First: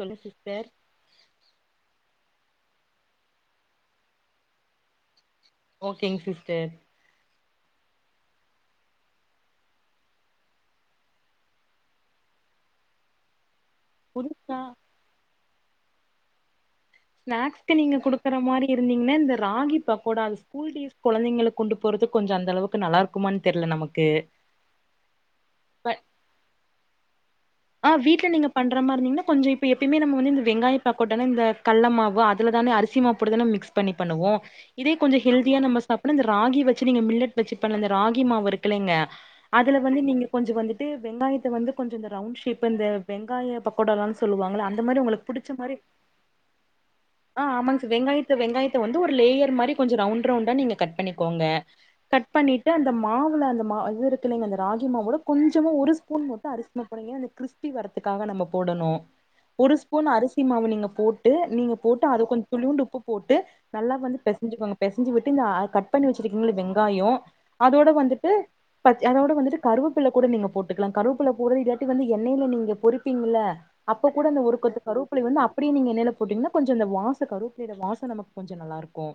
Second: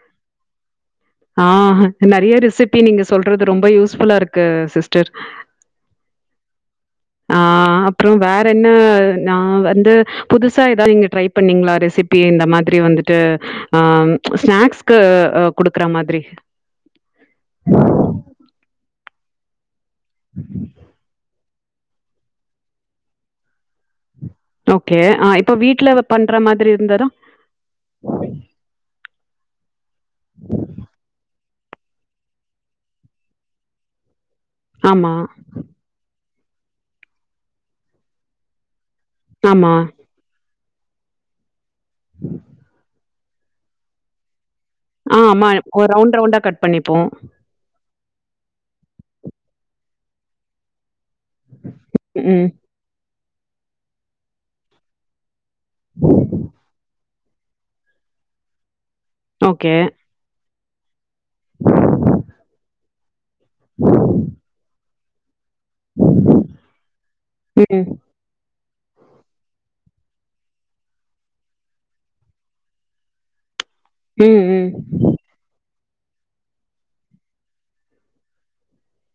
சொல்லுங்க சிஸ்டர் ஆஹ் நெறைய சிப்பி நீங்க சொல்றது ரொம்ப யூஸ்ஃபுல்லா இருக்கு சிஸ்டர் ஓகேங்க சிஸ்டர் ஆஹ் அப்பறோ வேற என்ன நான் வந்து புதுசா ஏதாவது நீங்க ட்ரை பண்ணீங்களா ரெசிபி இந்த மாதிரி வந்துட்டு ஹாம் புதுசா ஸ்நாக்ஸ்க்கு குடுக்குற மாதிரி ஸ்னாக்ஸ்க்கு நீங்க குடுக்குற மாரி இருந்திங் இந்த ராகிப் த்த ஸ்கூ டீஸ் குழந்தைங்களுக்கு கொண்டு போறது கொஞ்சோ அந்த அளவுக்கு நல்லாயிருக்குமான்னு தெரியில நமக்கு ஓகே ஆ இப்ப வீட்டுல பட் பண்ற மாதிரி இருந்த ஆ வீடல நீங்க பண்றமாரி இருந்தங்கன்னா கொஞ்சம்ப்ப எப்பயமே நம்மந்து இந்த வெங்காயம் பக்கோட்டானே இந்த கட்ல மாவு அதில தானே அரிசி மாவுடு தான மிக்ஸ் பண்ணி பண்ணுவோம் இதே ஆமா, கொஞ்சோ ஹல்தியா நம்ம சாப்பிட ராகி வச்சு நீங்க மில்லட் வச்சு பண்ணுங்க இந்த ராகி மாவு இருக்குளங்க ஆமா. அதுல வந்து நீங்க கொஞ்சோ வந்து போட்டு வெங்காயத்த வந்து கொஞ்சோ இந்த ரவுண்டு ஷேப் வெங்காய பக்கோடானுல்லா சொல்லுவாங்கள அந்த மாரி ஆஹ் உங்களுக்கு ஆமா புடிச்ச மாரி ஓ ரவுண்ட் ரவுண்டா கட் பண்ணிப்போ ஆ ஆமாங்க சார் வெங்காயத்த வெங்காயத்த வந்து ஒரு லேயர் மாரி கொஞ்ச ரவுண்ட் ரவுண்டா நீங்க கட் பண்ணிக்கோங்க கட் ம். பண்ணிட்டு அந்த மாவுல அந்த மா இது இருக்கிளைங்க அந்த ராகி மாவோட கொஞ்சமா ஒரு ஸ்பூன் மட்டும் அரிசி மாவு போட்டிக்கானா அந்த கிறிஸ்பி வரதுக்காக நம்ம போடணு ஒரு ஓகே. ஸ்பூன் அரிசி மாவு நீங் போட்டு நீங்க போட்டு அது கொஞ்சோ துளியுண்டு உப் போட்டு நல்லா வந்து பேசஞ்சுக்கோங்க பேசஞ்சு விட் இந்த கட் பண்ணி வச்சிருக்கீங்கள வெங்காயோ ம். அதோட வந்துட்டு அதோட வந்துட்டு கருவப் கூட நீங்க போட்டுக்கலா கருவபுல போறது இல்லாட்டி வந் எண்ணெய்லா நீங்க பொரிப்பீங்கள அப்ப கூட இந்த ம், ஒரு ம். கொத்து கருவபில்லே வந்து அப்டி அப்படி நீங்க எண்ணெய்லா போட்டீங்கன்னா கொஞ்சம் வாசம் கருவாப்பலலை ஓட வாசம் நமக்கு கொஞ்சம் நல்லாருக்கும்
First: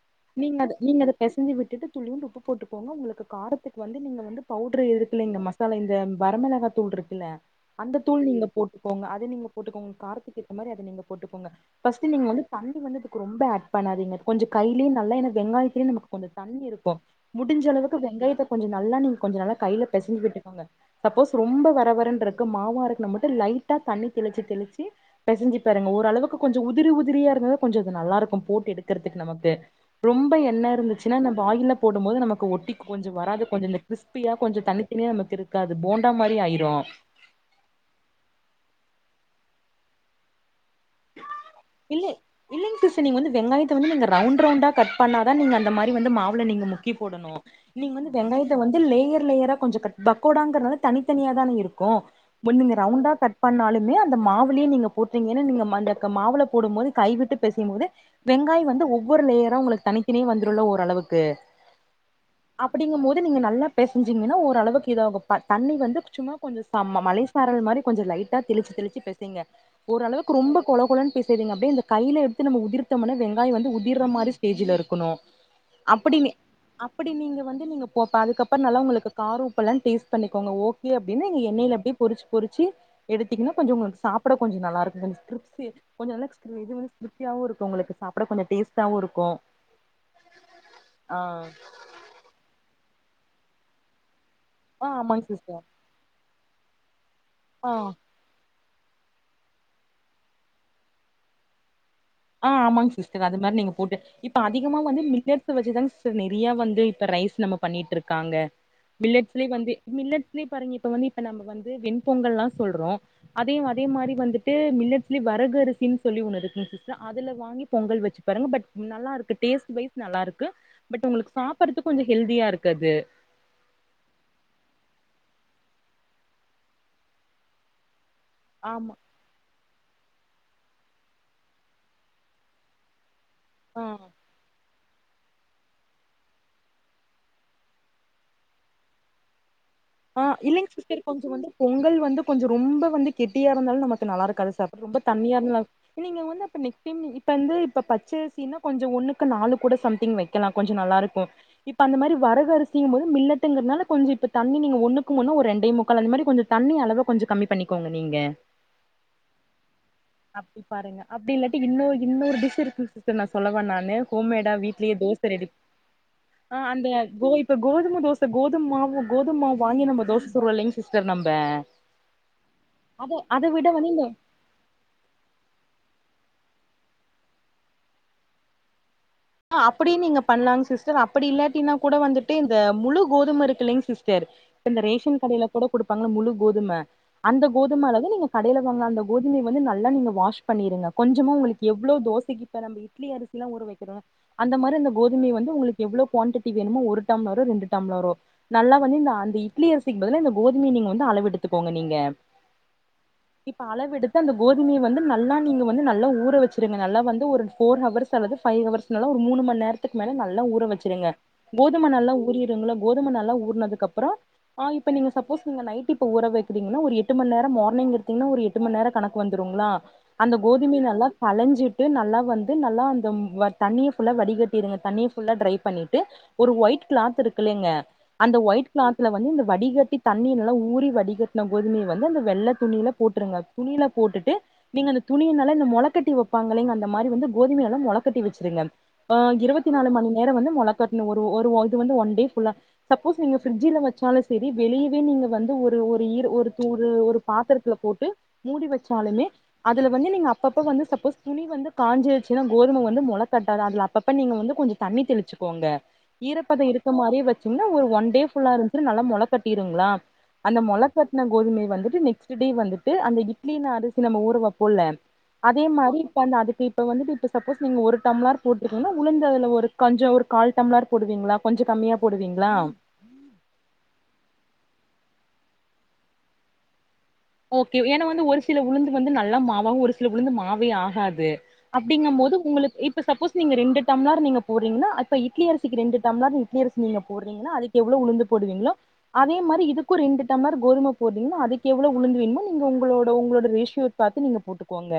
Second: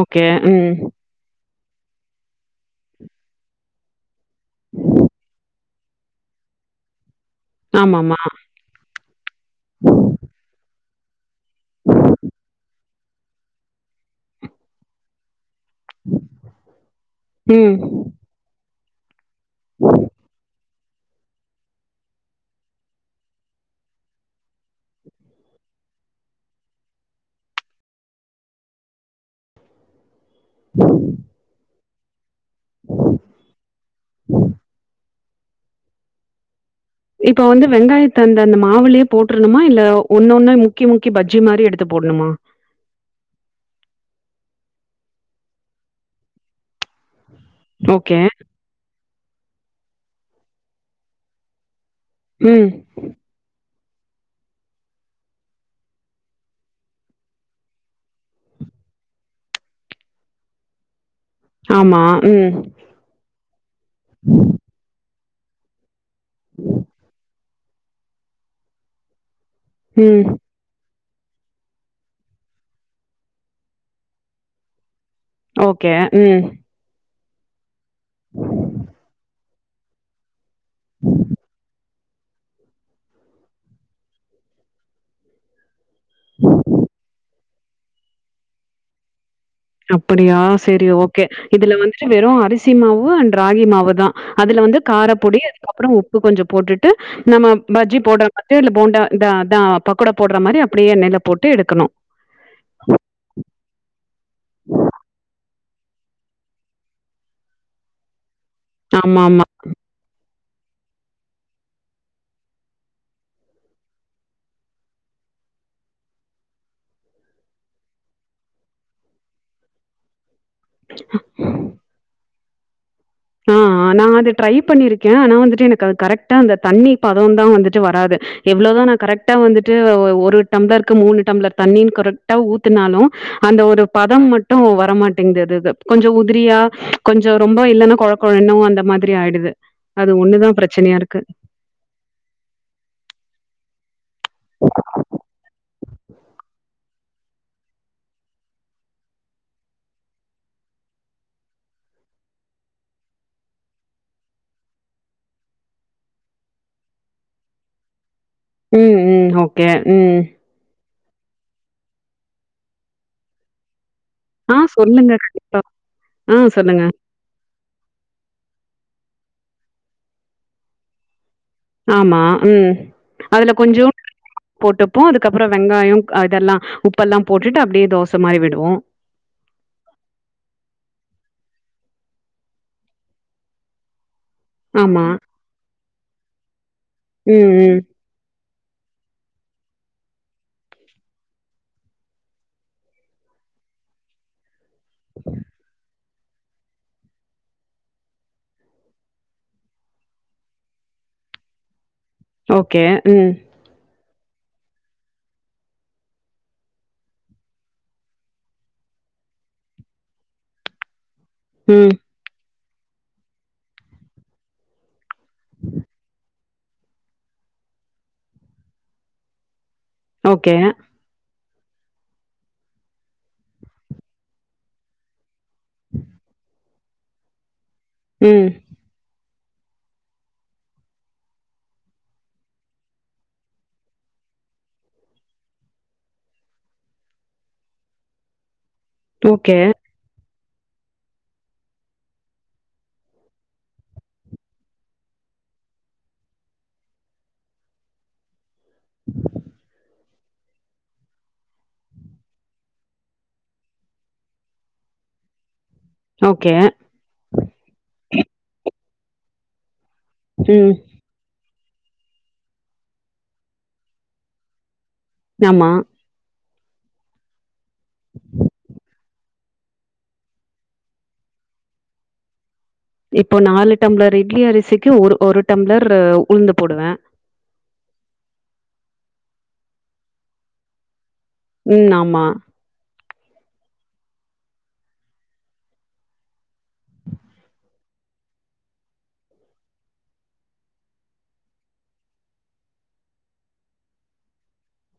ஓகே. நீங்க அத ம். நீங்க அத பேசஞ்சு விட் துளியுண்டு உப்பு போட்டுக்கோங்க உங்களுக்கு காரத்துக்கு வந்து நீங்க வந்து பவுடர் இருக்கில்லைங்மா ல இந்த வர மேலாக தூள் இருக்குல்ல அந்த ஆமாமா. தூள் நீங்க போட்டுக்கோங்க அது நீங்க போட்டுக்கோங்க காரத்துக்கு எத மாரி அது நீங்க போட்டுக்கோங்க ஃபர்ஸ்ட் நீங்க வந்து தண்ணி வந்து ரொம்ப அட் பண்ணாதீங்க கொஞ்சம் கையிலயே நல்லா வெங்காயத்த நமக்கு கொஞ்சம் தண்ணி இருக்கும் முடிஞ்ச அளவுக்கு ம். வெங்காயத்த கொஞ்சம் நல்லா நீங்க கொஞ்ச நல்ல கையில பேசஞ்சு விட்டுக்கோங்க சப்போஸ் ரொம்ப வர வரனு இருந் மாவா இருக்கு ந மட்டும் லைட்டா தண்ணி தெளிச்சு தெளிச்சு பேசஞ்சு பாருங்க ஓரளவுக்கு கொஞ்சம் உதிரி உதிரியா இருந்தத கொஞ்சம் அது நல்லாருக்கும் போட்டு எடுக்கறதுக்கு நமக்கு ரொம்ப எண்ண இருந்துச்சுன்னா நம் வாயில போடும் போது நமக் ஒட்டிக்கு கொஞ்சம் வராது கொஞ்சம் கிறிஸ்பியா கொஞ்சம் தனித்தனியா நமக்கு இருக்காது போண்டா மாரி ஆயிரும் இப்ப வந்து வெங்காயத்து அந்த அந் மாவுலையே போட்டரணுமா இல்ல ஒன்னு ஒண்ணா இல்ல இல்லைங் சிஸ் நீங்க வந்து வெங்காயத வந்து ரவுண்ட் ரவுண்டா கட் பண்ணாதா நீங்க அந்த மாரி வந்து மாவுல நீங்க முக்கி போடணு நீங்க வந்து ஓகே. வெங்காயத்தை வந்து லேயர் லேயர கொஞ்ச கட் ட பகோடாங்றனால தனித்தனியா தானே இருக் கொ ம். [unintelligible] ரவுண்டா கட் பண்ணாலும் நெ அந்த மாவுலியே நீங்க போட்டீங்கன்னு நீங்க மந்த க மாவுல போடும்பது கைவிட்டு பேசயும் போது வெங்காய் வந்து ஒவ்வொரு லெயர உங்களுக் தனித்தனியா வந்துருல ஓர்அளவுக் ப்பே ஆமா. ம். அப்டிங்கும் போது நீங்க நல்லா பேசஞ்சீங்கன்னா ஓரளவுக்கு இத ஆகும். ப தண்ணி வந்து சும்மா கொஞ்ச சம மழே சாரல் மாரி கொஞ்ச லைட்டா தெளிச்சு தெளிச்சு பேசீங்க ம். ஓரளவுக்கு ரொம்ப கொழ கொழன் பேசைரிங்க அப்டியே கைய எடுத்து நம உதிர்த்தமானே வெங்காய வந்து உதிர மாரி ஸ்டேஜில இருக்கணு ஓகே ம் அப்டி நீங்க வந்து நீங்க போ ப அதுக்கப்புற நால்ல உங்களுக்கு காரு உப்பலா டேஸ்ட் பண்ணி கொங்க ஓகே அப்டின நீங்க எண்ணயில அப்டி பொறிச்சு பொறிச்ச எடுத்தீங்கன்னா கொஞ்சம் உங்களுக்கு சாப்ட கொஞ்சம் நல்லாருக்கும் [unintelligible] [unintelligible] கொஞ்சலா [unintelligible] ருத்தியவும் இருக்கும் உங்களுக்கு சாப்ட கொஞ்சம் டேஸ்ட்டாவு இருக்கும் அப்படியா செரி ஓகே இதுல வந்துட்டு வெறும் அரிசிமாவும் ஒ அண்ட் ராகி மாவு தான் அதுல வந்து ஆ ஆமாங்க காரப்பொடி சிஸ்டர் அதுக்கு அப்புறம் உப்பு கொஞ்சம் போட்டுட்டு நம்ம ஆ பஜ்ஜி போடன் [unintelligible] போண்டா இத அதா பக்கோடா போட்ற மாரி அப்டியே என்னைல போட்டு எடுக்கணு ஆ ஆமாங் சிஸ்டர் அது மாரி நீங்க போட்டு இப் இப்போ அதிகமாக வந்து [unintelligible] வச்சுதான் நெறையா வந்து இப்ப ரைஸ் நம்ம பண்ணிட்டு ரிக்காங்க ஆமாமா. மில்லட்ஸ்ல வந்து மில்லட் [unintelligible] இப்ப வந்து இப்ப நம்ம வந்து வெண்பொங்கல்லா சொல்றோம் அதே அதே மாரி வந்துட்டு மில்லட்ஸ்ல வரகரிசின்னு சொல்லி ஒண்ணு இருக்ங் சீஸ் அதுல வாங்கி பொங்கல் வச்சு பாருங்க பட் நல்லா இருக்கு டேஸ்ட் வைஸ் நல்லா இருக்கு க்கு பட் உங்களுக்கு சாப்றதுக்கு கொஞ்ச ஹெல்தியா இருக்கு அது ஆ அ நான் அது ட்ரை பண்ணியிருக்கேன் ஆனா வந்துட்டு எனக்கு அது கரெக்டா அந்த தண்ணி பதம தான் வந்துட்டு வராது எவ்ளோ தா நா ஆமா கரெக்டா வந்து த்தூ ஒரு டம்ளருக்கு மூணு டம்ளர் தண்ணீனு கரெக்ட்டா ஊத்துனாலு அந்த ஒரு ஆ பதம் மட்டூ வ வர மாட்டேங்குது து து கொஞ்சோ உதிரியா கொஞ்சோ ரொம்ப இல்லன்னா கொழ குழனு அந்த மாதிரி ஆயிடுது அது ஆ ஒண்ணு தான் இல்லங்க பிரச்சனையா சிஸ்டர் இருக்கு. கொஞ்சோ வந்து பொங்கல் வந்து கொஞ்சோ ரொம்ப வந்து கெட்டியா இருந்தாலு நம்ம நல்லா இருக்காது சாப்ட ரொம்ப தண்ணியா இருந் நீங்க வந்து அப்பெ நெக்ஸ் டைம் இப்ப ந்து இப்ப பச்சரிசின்னா கொஞ்சோ ஒண்ணுக்கு நாலு கூட சம்திங் வக்கெலா கொஞ்சோ நல்லாருக்கு இப்ப அந்த மாரி வரக அரிசங்க போது மில்லட்டுங்கிறனால கொஞ்சோ இப்ப தண்ணி நீங்க ஒன்னுக்கு ஒன்னு ஒரு ரெண்டே முக்காள் அந்த மாரி கொஞ்சோ தண்ணி அளவக கொஞ்சோ கம்மி பண்ணிக்கோங்க நீங்க ம் ம் ஓகே ம் அப்டியில்லட்டீ இன்னொரு இன்னொரு டிஷ் இருக்கு சிஸ்டர் நா சொல்லவ நானு ஹோமேடா ஆ வீட்லேயே சொல்லுங்க தோச ரெடி கண்டிப்பா. ஆ அந்த கோ இப்ப கோதும தோசை கோதுமமாவு கோதும்மாவு வாங்கி நம்ம தோசை சுட்றோ இல்லிங்க சிஸ்டர் நம் ஆமா ம் அத அதுல விட கொஞ்சோ வந்து போட்டுப்போ அதுக்கப்புறோ வெங்காயோ இதெல்லாம் உப்பெல்லா போட்டுட்டு அப்டியே தோச மாரி விடுவோ கின்னா கூட வந்துட்டு இந்த முழு கோதும இருக்குலிங் சிஸ் கேரு இப்ப இந்த ஆமா. ரேஷன் கடையில கூட கொடுப்பாங்கள முழு கோதும அந்த ம், ம். கோதும அளவு நீங்க கடைல வாங்ன அந்த கோதுமை வந்து நல்லா நீங்கள் வாஷ் பண்ணீடுங்க கொஞ்சமா உங்களுக்கு எவ்ளோ தோசைக்கு [unintelligible] இட்லி அரிசிலா ஊர வக்கிறோ அந்த மாரி இந்த கோதுமை வந்து உங்களுக்கு எவ்வளோ குவண்டிட்டி வேணுமோ ஒரு டம்ளரோ ரெண்டு டம்ளரோ நல்லா வந்து இந்த அந்த இட்லி அரிசிக்கு பதில இந்த கோதுமைைய நீங்க வந்து அளவு எடுத்துக்கோங்க நீங்க ஓகே ம் இப்ப அளவெடுத்து அந்த கோதுமைய வந்து நல்லா நீங்க வந்து நல்ல ஊர வச்சிருங்க நல்லா வந்து ஒரு ஃபோர்ஹவர்ஸ் அல்லது ஃபைவ் ஹவர்ஸ் நல்லா ஒரு மூணு மணி நேரத்துக்கு மேல நல்ல ஊற வச்சிருங்க கோதும ம். நல்லா ஊறிரூங்களா கோதும நல்லா ஊறனதுக்கு அப்புறம் ஆ இப்ப நீங்க சப்போஸ் நீங்க நைட் இப்ப ஊற வைக்கறீங்கன்னா ஒரு எட்டு மணி நேரம் மார்னிங் எடுத்தீங்கன்னா ஒரு எட்டு மணி நேரம் கணக்கு வந்துடுங்களா அந்த ஓகே. கோதுமைய நல்லா கழஞ்சி ட்டு நல்லா வந்து நல்லா அந்த வர் தண்ணிய ஃபுல்லா வடிகட்டிடுங்க தண்ணியஃபுல்லா டிரை பண்ணீட்டு ஒரு ஒயிட் கிளாத்து ருக்கில்லீங்க அந்த ம். ஒயிட் கிளாத்ல வந்து இந்த வடிகட்டி தண்ணிய நல்லா ஊரி வடிக்கெட்ன கோதுமய வந்து அந்த வெள்ள துணீல போட்ருங்க துணீல போட்டுட்டு நீங்க அந்த துணிய நல்லா இந்த மொளக்கட்டி வப்பாங்கில்லீங்க அந்த மாரி வந்து கோதுமைய நல்லா மொளக்கட்டி வச் சிருங்க ஆ ஓகே, இருபத்தி நாலு மணி நேரம் வந்து முளைகட்டணு ஒரு ஒரு இது வந்து ஒன் டே ஃபுல்லா சப்போஸ் நீங்க பிரிட்ஜில வச்சாலூம் செரி வெளியவே நீங்க வந்து ஒரு ஒரு ஒரு ஒரு ஒரு பாத்திரத்துல போட்டு மூடி வச்சாலுமே அதுல வந்து நீங்க அப்பப்ப வந்து சப்போஸ் துணி வந்து காஞ்சிருச்சுன்னா கோதுமை வந்து மொள கட்டாது அப்ப அப்ப நீங்க வந்து கொஞ்ச தண்ணி தெளிச்சுக்கோங்க ஓகே. ஈரப்பதம் இருக்க மாதிரியே வச்சிங்கன்னா ஒரு ஒன் டே ஃபுல்லா இருக் நல்லா முள கட்டிருங்களா அந்த ம். மொளகட்டுன கோதுமைய வந்துட்டு நெக்ஸ்ட் டே வந்துட்டு அந்த இட்லின அரிசி நம்ப ஊற வப்போல்ல அதே ஆமா. மாரி இப்ப அந்த அதுக் இப்ப வந்துட்டு இப்ப சப்போஸ் நீங்க ஒரு டம்ளார் போட்ருக்கீங்கன்னா உளுந்து அதுல ஒரு கஞ்சோ ஒரு கால் டம்ளார் போடுவீங்ளா கொஞ்சோ கம்மியா போடுவீங்ளா இப்போ நாலு டம்ளர் இட்லி அரிசிக்கு ஒரு ஒரு டம்ளர்ரு உளுந்து போடுவ ஓகே ஏன்னா வந்து ஒரு சில உளுந்து வந்து நல்லா மாவாவு ஒரு சில உளுந்து மாவே ஆகாது ம், அப்டிங்க ஆமா. போது உங்குளுக்கு இப் இப்ப சப்போஸ் நீங்க ரெண்டு டம்ளர் நீங்க போட்றீங்கன்னா அப்ப இட்லி அரிசிக்கு ரெண்டு டம்ளர் இட்லியரிசி நீங்க போட்றீங்கனா அதுக்கு எவ்ளோ உளுந்து போடுவீங்களோ அதே மாரி இதுக்கூ ரெண்டு டம்மர் கோதும போட்றீகன்னா அதுக்கு எவ் வ்ளோ உளுந்து வேணுமோ நீங்க உங்களோட உங்களோட ரேஷியோ பாத்து நீங்க போட்டுக்கோங்க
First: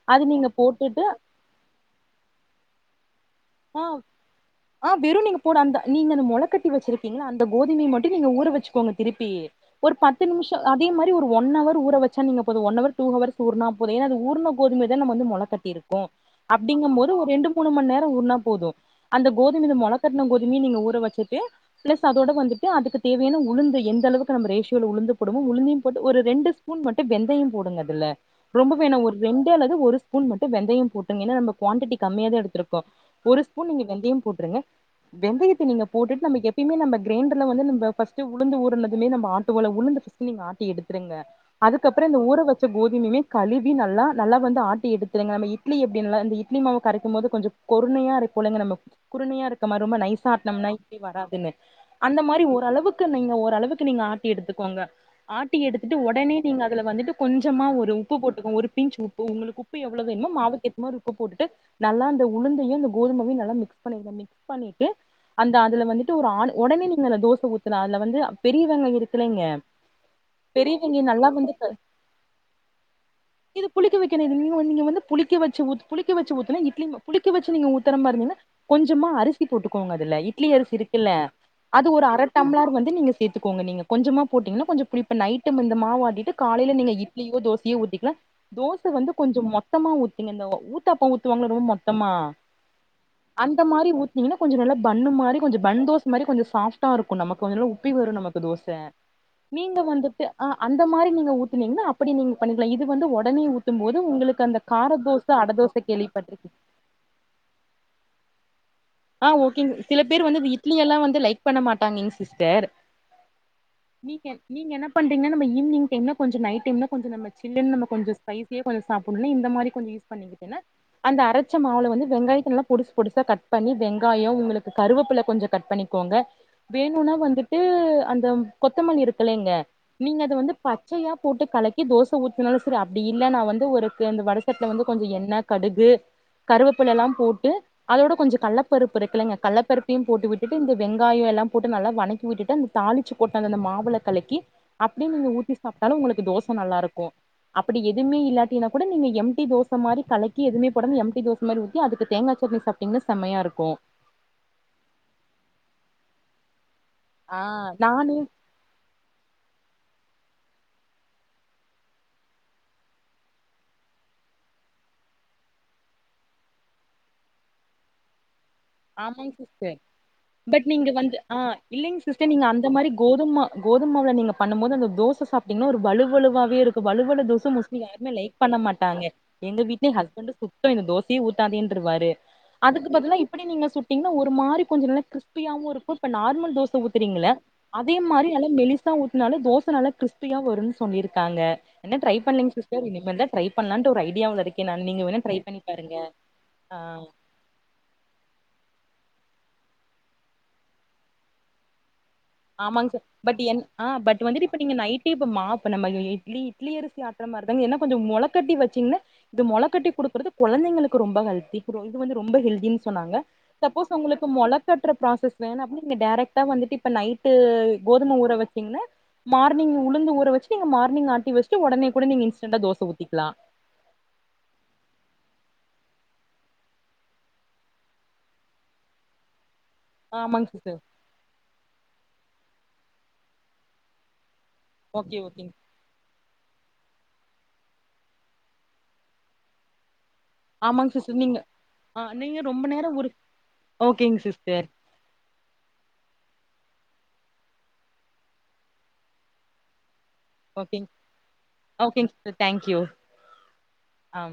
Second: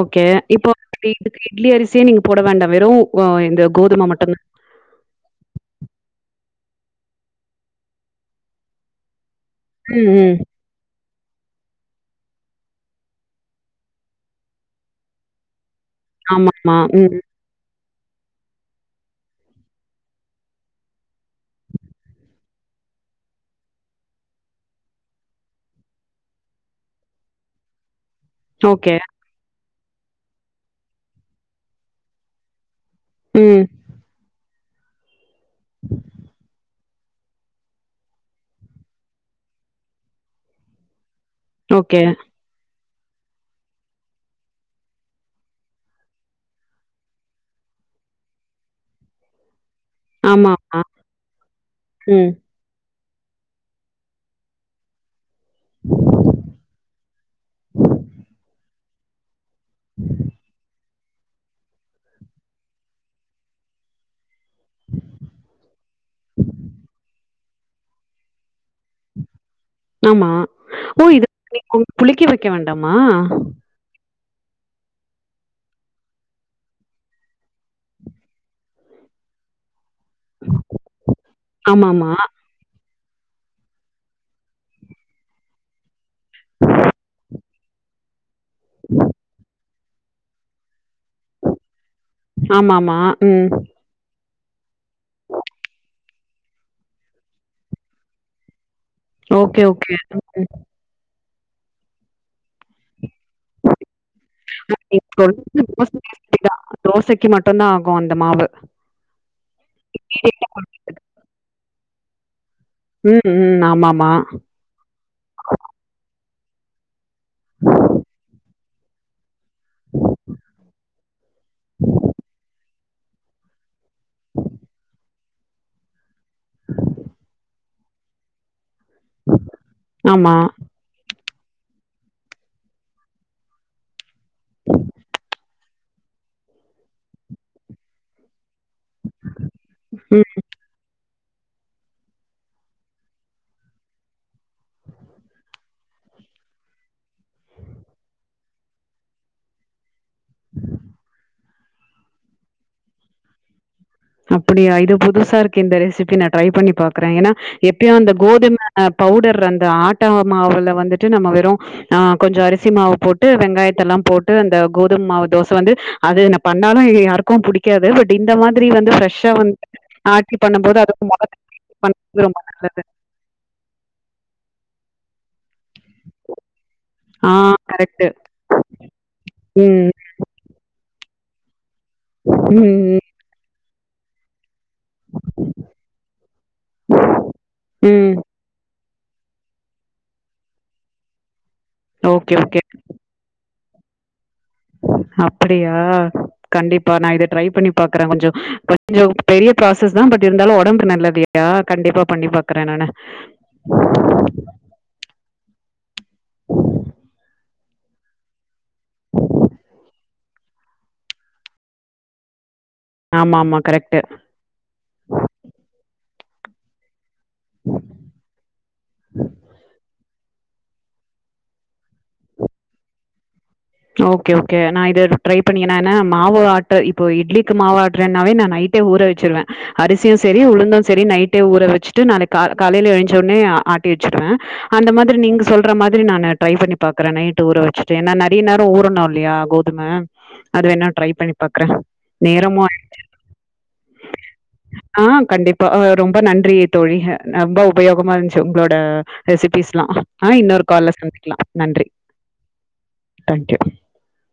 ஓகே அது நீங்க இப்போ போட்டுட்டு [unintelligible] இதுக்கு இட்லி அரிசியே நீங்க போட வேண்டா வெறூ அ இந்த ஆ கோதுமை மட்டும் தான். ஆ வெறூ நீங்க போடு அந்த நீங்க அந்த மொளக்கட் டி வச்சிருக்கீங்கள அந்த கோதுமைய மட்டூ நீங்க ஊற வெச்சுக்கோங்க திருப்பி ஒரு ம், பத்து ம். நிமிஷோ அதே மா தி ஒரு ஒன் அவர் ஊர வச்சா நீங்க போது ஒன் அவர் டூ அவர்ஸ் ஊருணா போது ஏன்னா அது ஊருண்ண கோதுமதா நாம வந்து மொளக்கட்டிருக் க்கு ஆமாமா. அப்படிங்கம் போது ம். ஒரு ரெண்டு மூணு மண் நேரொ ப்ப ஊறுணா போது அந்த கோதுமைைல மொளக்கட்டுன கோதுமை நீங்க ஊற வச்சிட்டு பிளஸ் அதோட வந்துட்டு அதுக்கு தேவையான உளுந்து எந்த அளவுக்கு நம்ம ரேஷியோல உளுந்து போடுமோ உளுந்தயு போட்டு ஒரு ரெண்டு ஸ்பூன் மட்டும் வெந்தயம் போடுங்க அதுல ரொம்ப ஓகே. வேணா ஒரு ரெண்டே அள ந்து ஒரு ஸ்பூன் மட்டு வெந்தயம் போட்டீங்க ஏனா நம்ம குவாண்ட்டிட்டி கம்மியாதா எடுத்துருக்கோ ஒரு ம். ஸ்பூன் நீங்க வெந்தயம் போட்டுருங்க வெந்தயத்த நீங்க போட்டுட்டு நமக்கு எப்பயுமே நம்ம கிரைண்டர்ல வந்து நம்ம ஃபஸ்டு உளுந்து ஊறுனதுமே நம்ம ஆட்டுவோல உழுந்து ஃபஸ்டு நீங்க ஆட்டி எடுத்துருங்க ஓகே. அதுக்கப்பறொ இந்த ஊற வச்ச கோதுமைமே கழுவி நல்லா நல்லா வந்து ஆட்டி எடுத்துடுங்க நம்ம இட்லி எப்படிலின்ல இட்லி மாவு கரைக்கும் போது கொஞ்சொ கோது குருனையா இருக்குலைங்க நம்ம குறுனையா இருக்கு நம்ம ரொம்ப நைசா ஆட்டுனம்னா ஆமாமா. இட்லி வராதுல்ல அந்த ம். மாரி ஓரளவுக் க்கு நீங்க ஓரளவுக்கு நீங்க ஆட்டி எடுத்துக்கோங்க ஆட்டி எடுத்துட்டு ஒடனே நீங்க அதுல வந்துட்டு கொஞ்சமா ஒரு உப்பு போட்டுக்கோங் ஒரு பிஞ்ச் உப்பு உங்களுக்கு உப் ப்பு எவ்ளோ வேணுமோ மாவுக்கேத் சுமார் உப்பு போட்டுட்டு நல்லா அந்த உளுந்து தையு கோதுமவையு நல்லா மிக்ஸ் பண்ணிர்ங்க மிக்ஸ் பண்ணிட்டு அந்த அதுல வந்துட்டு ஒரு ஆலு உடனே நீங்க தோசை ஊத்தலா அதுல வந்து பெரியவெங்காயொ இருக்குல்லலைங்க ஆமா ஓ இத நீக்கு புளிக்க வைக்க வேண்டாமா க்க நீது நீங்க வந்து புளிக்க வச்சு ஊத்து புளிக்க வச்சு ஊத்துனா இட்லி மா புளி க்க வச்சு நீங்க ஊத்தர மாறிருந்தினா கொஞ்சமா அரிசி போட்டுக் கோங்க அதுல இட்லி அரிசி இருக்குல்ல அது ஒரு ஆமாமா, அர டம்ளார் வந்து நீங்க சேத்துக்கோங்க நீங்க கொஞ்சமா போட்டீங்கனா கொஞ்ச புளிப்பு நைட்டு மிந்த மாவாட்டிட்டு காலையில நீங்க இட்லியோ தோசையோ ஊத்திக்கலா தோச வந்து கொஞ்சம் மொத் த்தமா ஊத்துங்க இந்த ஊ ஊத்தாப்பொ ஊத்துவாங்கல ரொம் ஆமாமா ம் னிங்கன்னா கொஞ்சொ நல்லா பண்ணு மாரி கொஞ்சொ பன் தோச மாரி கொஞ்சம் சாஃப்ட்டா இருக்கு நமக்கு கொஞ்சொன நல்ல உப்பி வரும் நமக்கு தோச ஓகே, நீங்க வந்துட்டு ஓகே. அ அந்த மாரி நீங்க ஊத் னீங்ன்னா அப்படி நீங்க பண்ணிக்கலா இது வந்து ஒட ஒடனே ஊத்தும் போது உங்களுக்கு அந்த நீங்க காரதோச சொல்றது அடதோச யோசனையா கேள்விப்பட்டிருக்கு சரிதான். தோசைக்கு மட்டுந்தா ஆகு அந்த மாவு ஆ ஓகேங் [inaudible] மாட்டாங்க எங் சிஸ்டர் ம் ம் ஆமாமா நீங்க நீங்க என்ன பண்றீங்கன்னா நம்ம ஈவினிங்க்கு என்ன கொஞ்ச நைட் டைம் னா கொஞ்ச நம்ம சில்லுனு கொஞ்சம் ஸ்பைசியா கொஞ்சம் சாப்புட்னு இந்த மாதிரி கொஞ்ச யூஸ் பண்ணிக்கிட்டினா அந்த புள்ச்சா மாவு வந்து வெங்காயத நல்லா பொடுசு பொடுசா கட் பண்ணி வெங்காயம் உங்களுக்கு கருவேப்பில கொஞ்சம் கட் பண்ணிக்கோங்க வேணும்னா வந்துட்டு அந்த கொத்தமலி இருக்குல்லங்க நீங்க ஆமா அது வந்து பச்சையா போட்டு கலக்கி தோசை ஊத்துதுனாலும் சரி அப்டி இல்லனா வந்து ஒருக்கு அந்த வடசட்டில வந்து கொஞ்ச எண்ண கடுகு கருவேப்புல எல்லாம் போட்டு அதோட கொஞ்சம் கல்ல ல்ல பருப்பு இருக்கலங்க கல்லப்பருப்பையும் போட்டு ம் விட்டு இந்த வெங்க வெங்காயம் எல்லாம் போட்டு நல்லா வணக்கி விட்டுட்டு அந்த தாளிச்சு போட்டத அந்த மாவுல கலக்கி அப்டியே நீங்க ஊத்தி சாப்ட்டாலும் உங்களுக்கு தோசை நல்லா இருக்கு அப்டி எதுவுமே இல்லாடினா கூட நீங்க எம்டி தோசை மாரி கலக்கி எதுவுமே போடாம லி தோச மாரி ஊத்தி அதுக்கு தேங்காய் சட்னி சாப்பிட்டீங்கன்னா செமையா இருக்கும் அப்படியா இது புதுசா இருக்கு இந்த ரெசிபி நான் ட்ரை பண்ணி பாப் க்றேன் ஏன்னா ஆ எப்பயோ அந்த நானு கோதுமை பவுடர் அந்த ஆட் மாவுல வந்துட்டு நம்ம வெறும் ஆ கொஞ்சம் அரிசி மாவு போட்டு வெங்காயத்த எல்லாம் போட்டு அந்த கோதுமை மாவு தோசை வந்து அது பண்ணாலும் யாருக்கு புடிக்காது பட் இந்த மாதிரி வந்து ஆமாங்க ஃப்ரெஷ்ஷா வந்து சிஸ்டர் ஆட்டி பண்ணும் பட் போது நீங்க அதுக்கு வந்து மொள ஆஹ் இல்லைங்க பண்றது சிஸ்டர் ரொம்ப நீங்க அந்த நல்லது மாதிரி கோதும கோதுமாவுல நீங்க பண்ணும் போது அந்த தோசை சாப்பிட்டீங்கன்னா ஒருவலுவலுவாவே இருக்கு வலுவல ஆ தோசை மோஸ்ட்லி கரெக்ட்டு யாருமே லைக் பண்ண மாட்டாங்க எங்க ம் வீட்டல ஹஸ்பண்ட் சுத்தம் இந்த தோசை [unintelligible] வருவாரு ம் அதுக்கு ம் பதிலா இப்ப நீங்க சுட்டீங்கன்னா ஒரு மாறி கொஞ்சம் நல்லா கிரிஸ்பியா இருக்கும் இப்ப நார்மல் தோசை ஊத்துறீங்க இல்ல அதே ம். மாதிரி நல்லா மெலிசா ஊத்த நாளும் தோசை நல்லா கிரிஸ்பியா வரும்னு சொல்லி இருக்காங்க வேணும்னா ட்ரை ஓகே ஓகே பண்ணுங்க சிஸ்டர் இனிமேல் தான் ட்ரை பண்ணலான்ட் ஒரு ஐடியாவுல இருக் அப்படியா ஆ கண்டிப்பா நான் இதை ட்ரை பண்ணி பாக்குறேன் கொஞ்சம் கொஞ்ச பெரிய ப்ராசஸ் தான் பட் இருந்தாலும் உடம்புக்கு நல்லது இல்லையா கண்டிப்பா பண்ணி பாக்குறே நானு ஆமாங்க சிஸ் பட் என் பட் வந்துட்டு இப்ப நீங்க நைட்டே இப்ப மாவு நம்ம இட்லி இட்லி அரிசி ஆட்ற மாதிரி தான் என்ன கொஞ்சம் முளை கட்டி வச்சிங்னா இந்த முளைகட்டி குடுக்றது கொழந்தைங்களுக்கு ரொம்ப ஹெல்த்தி இது வந்து ரொம்ப ஹெல்த்தி சொன்னாங்க ஆமா ஆமா சப்போஸ் கரெக்ட்டு உங்களுக்கு மொளை கட்ற ப்ராசஸ் வேணா அப்டினா டரக்ட் அத்தான் வந்துட்டு நைட் வந்து கோதுமை ஊற வச்சீங்கன்னா மார்னிங் உளுந்து ஊற வச்சு நீங்க மார்னிங் ஆட்டி வச்சுட்டு உடனே கூட நீங்க இன்ஸ்டென்ட்டா தோசை ஊத்திக்லாம் ஓகே ஓகே நான் இது ட்ரை பண்ணியனா என்னா மாவு ஆட்ட இப்போ இட்லிக்கு மாவு ஆட்றனாவே நான் நைட்டே ஊற வச்சிருவேன் அரிசியும் சரி ஆமாங்க சிஸ்டர் உளுந்தும் சரி நைட்டே ஊற வச்சுிட்டு நாளைக்கு கா காலைல எழுஞ்சவுடனே ஆட்டி வச்சிடுவேன் அந்த ஓகே மாதிரி நீங்க ஓகேங்க சொல்ற மாதிரி நான் ட்ரை பண்ணி பாக்குறேன் நைட் ஊற வைச்சுட்டு என்னன அப்டி நேரம் ஊறணும் இல்லையா கோதுமை அது வேணா ஆமாங்க ட்ரை சிஸ்டர் பண்ணி நீங்க பாக்குறேன் ஆ நீங்க நேரமும் ரொம்ப நேரோ ஆயிடுச்சு ஊற ஓகேங்க சிஸ்டர் அஹ் கண்டிப்பா ரொம்ப நன்றி றி தோழி நம்ப உபயோகமா இருந்ச்சு உங்களோட ரெசிப்பீஸ்லா ஆனா இன்னொரு ஓகேங் கால்ல சந்திக்லா நன்றி ஓகேங்க சிஸ்டர் தேங்க்யூ தேங்க்யூ ஆ